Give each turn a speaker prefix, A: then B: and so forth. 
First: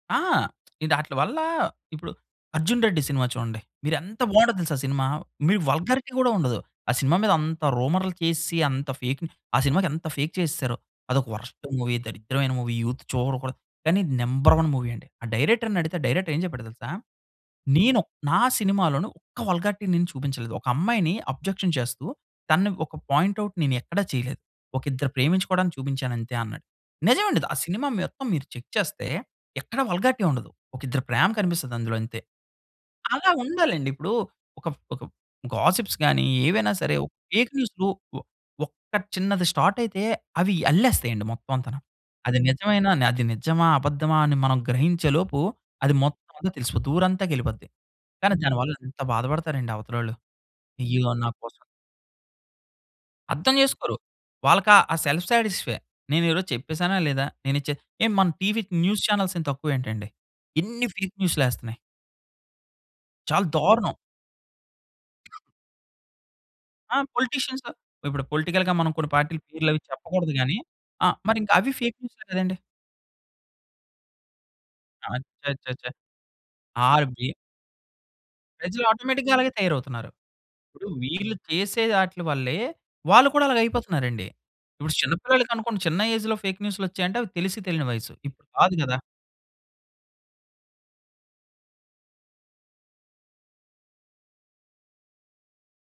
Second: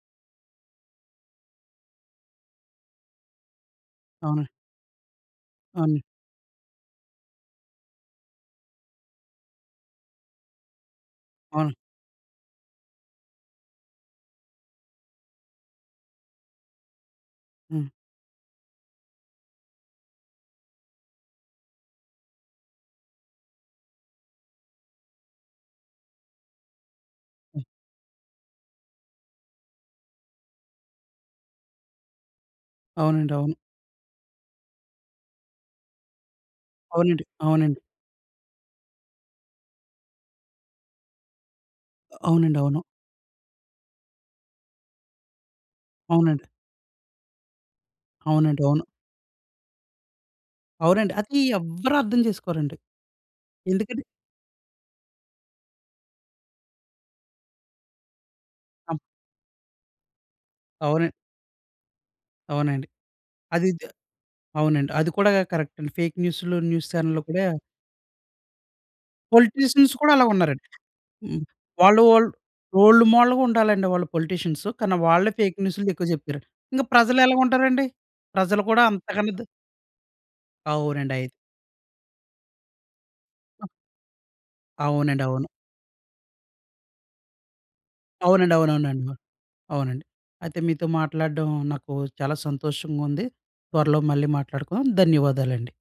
A: ఆ! ఇదాట్లీ వల్ల, ఇప్పుడు 'అర్జున్ రెడ్డి' సినిమా చూడండి. మీరు ఎంత
B: అవును.
A: బావుంటది తెలుసా ఆ సినిమా! మీ
B: అవును.
A: వల్‌గారి‌టి కూడా ఉండదు. ఆ సినిమా మీద అంత రూమర్‌లు చేసేసి, అంత ఫేక్ ఆ సినిమాకి ఎంత ఫేక్ చేసేసారో. అదొక వర్‌స్ట్
B: అవును.
A: మూవీ, దరిద్రమైన మూవీ, యూత్ చూడకూడదు. కానీ నంబర్ వన్ మూవీ అండి. ఆ డైరెక్టర్‌నడిగితే, ఆ డైరెక్టర్ ఏం చెప్పాడో తెలుసా?
B: హ్మ్.
A: నేను నా సినిమాలోను ఒక్క వల్‌గారి‌టి నేను చూపించలేదు. ఒక అమ్మాయిని అబ్జెక్షన్ చేస్తూ, తనను ఒక పాయింట్ ఔట్ నేను ఎక్కడ చేయలేదు. ఒక ఇద్దరు ప్రేమించుకోవడానికి చూపించాను అంతే అన్నాడు. నిజం అండి. ద ఆ
B: హ్మ్.
A: సినిమా మొత్తం మీరు చెక్ చేస్తే, ఎక్కడ వల్‌గారి‌టి ఉండదు. ఒక ఇద్దరి ప్రేమ కనిపిస్తది అందులో అంతే. అలా
B: అవునండి. అవును.
A: ఉండాలండి. ఇప్పుడు ఒక ఒక గాసిప్స్ గాని, ఏవైనా సరే
B: అవునండి.
A: ఫేక్
B: అవునండి.
A: న్యూస్‌లు, ఒ ఒక్క చిన్నది స్టార్ట్ అయితే, అవి అల్లేస్తాయండి మొత్తం అంతాను.
B: అ
A: అది
B: అవునండి. అవును.
A: నిజమేనా, అది నిజమా, అబద్దమా అని మనం గ్రహించే‌లోపు, అది మొత్తం
B: అవునండి.
A: అంతా తెలిసిపోద్ది. ఊరంతాకి వెళ్ళిపోద్ది. కానీ
B: అవునండి.
A: దానివల్ల
B: అవును.
A: ఎంత బాధపడతారండి అవతలోళ్ళు. ఇయ్యో!
B: అవునండి.
A: నా
B: అది
A: కోసం
B: ఎవ్వరు అర్థం చేసుకోరండి.
A: అర్థం చేసుకోరు.
B: ఎందుకని?
A: వాళ్ళకి ఆ సెల్ఫ్ సాటిస్ఫై. నేను ఈరోజు చెప్పేసానా, లేదా? నేను చే మన టీవీ
B: ఆ!
A: న్యూస్ చానెల్స్ ఏం తక్కువ ఏంటండి! ఇన్ని
B: అవున
A: ఫేక్ న్యూస్‌లేస్తున్నాయి.
B: అవునండి.
A: చాలా
B: అదైతే
A: దారుణం.
B: అవునండి. అది కూడా కరెక్ట్ అండి. ఫేక్ న్యూస్‌లు, న్యూస్
A: ఆ
B: ఛానెల్లో కూడా
A: పొలిటీషియన్స్. ఇప్పుడు పొలిటికల్‌గా మనం కొన్ని పార్టీ‌ల పేర్లవి
B: పొలిటీషియన్స్ కూడా అలా
A: చెప్పకూడదు గాని
B: ఉన్నారండి.
A: ఆ! మరి
B: హ్మ్
A: ఇంకా అవి ఫేక్
B: వాళ్ళు
A: న్యూసే
B: వాళ్ళు
A: కదండీ!
B: రోల్డ్ మోడల్‌గా ఉండాలండి. వాళ్ళు పొలిటీషియన్స్ కానీ, వాళ్ళే ఫేక్
A: అచ్చచ్చచ్చ!
B: న్యూస్‌లు ఎక్కువ చెప్పారండి. ఇంకా ప్రజలు
A: ఆర్బీ
B: ఎలా ఉంటారండి? ప్రజలు కూడా
A: ప్రజలు
B: అంతకన్నా
A: ఆటోమేటిక్‌గా
B: ద
A: అలాగే తయారవుతున్నారు. ఇప్పుడు
B: అవునండి. అయి
A: వీళ్ళు చేసే అట్లీ వల్లే, వాళ్ళు కూడా అలాగే
B: ఆ!
A: అయిపోతున్నారండి. ఇప్పుడు చిన్న
B: అవునండి. అవును.
A: పిల్లలకనుకోండి. చిన్న ఏజ్‌లో ఫేక్ న్యూస్‌లొచ్చాయంటే, అవి తెలిసి తెలియని వయస్సు. ఇప్పుడు
B: అవునండి.
A: కాదు కదా!
B: అవునవునండి. మ అవునండి. అయితే మీతో మాట్లాడడం నాకు చాలా సంతోషంగా ఉంది. త్వరలో మళ్ళీ మాట్లాడుకుందాం. ధన్యవాదాలండి.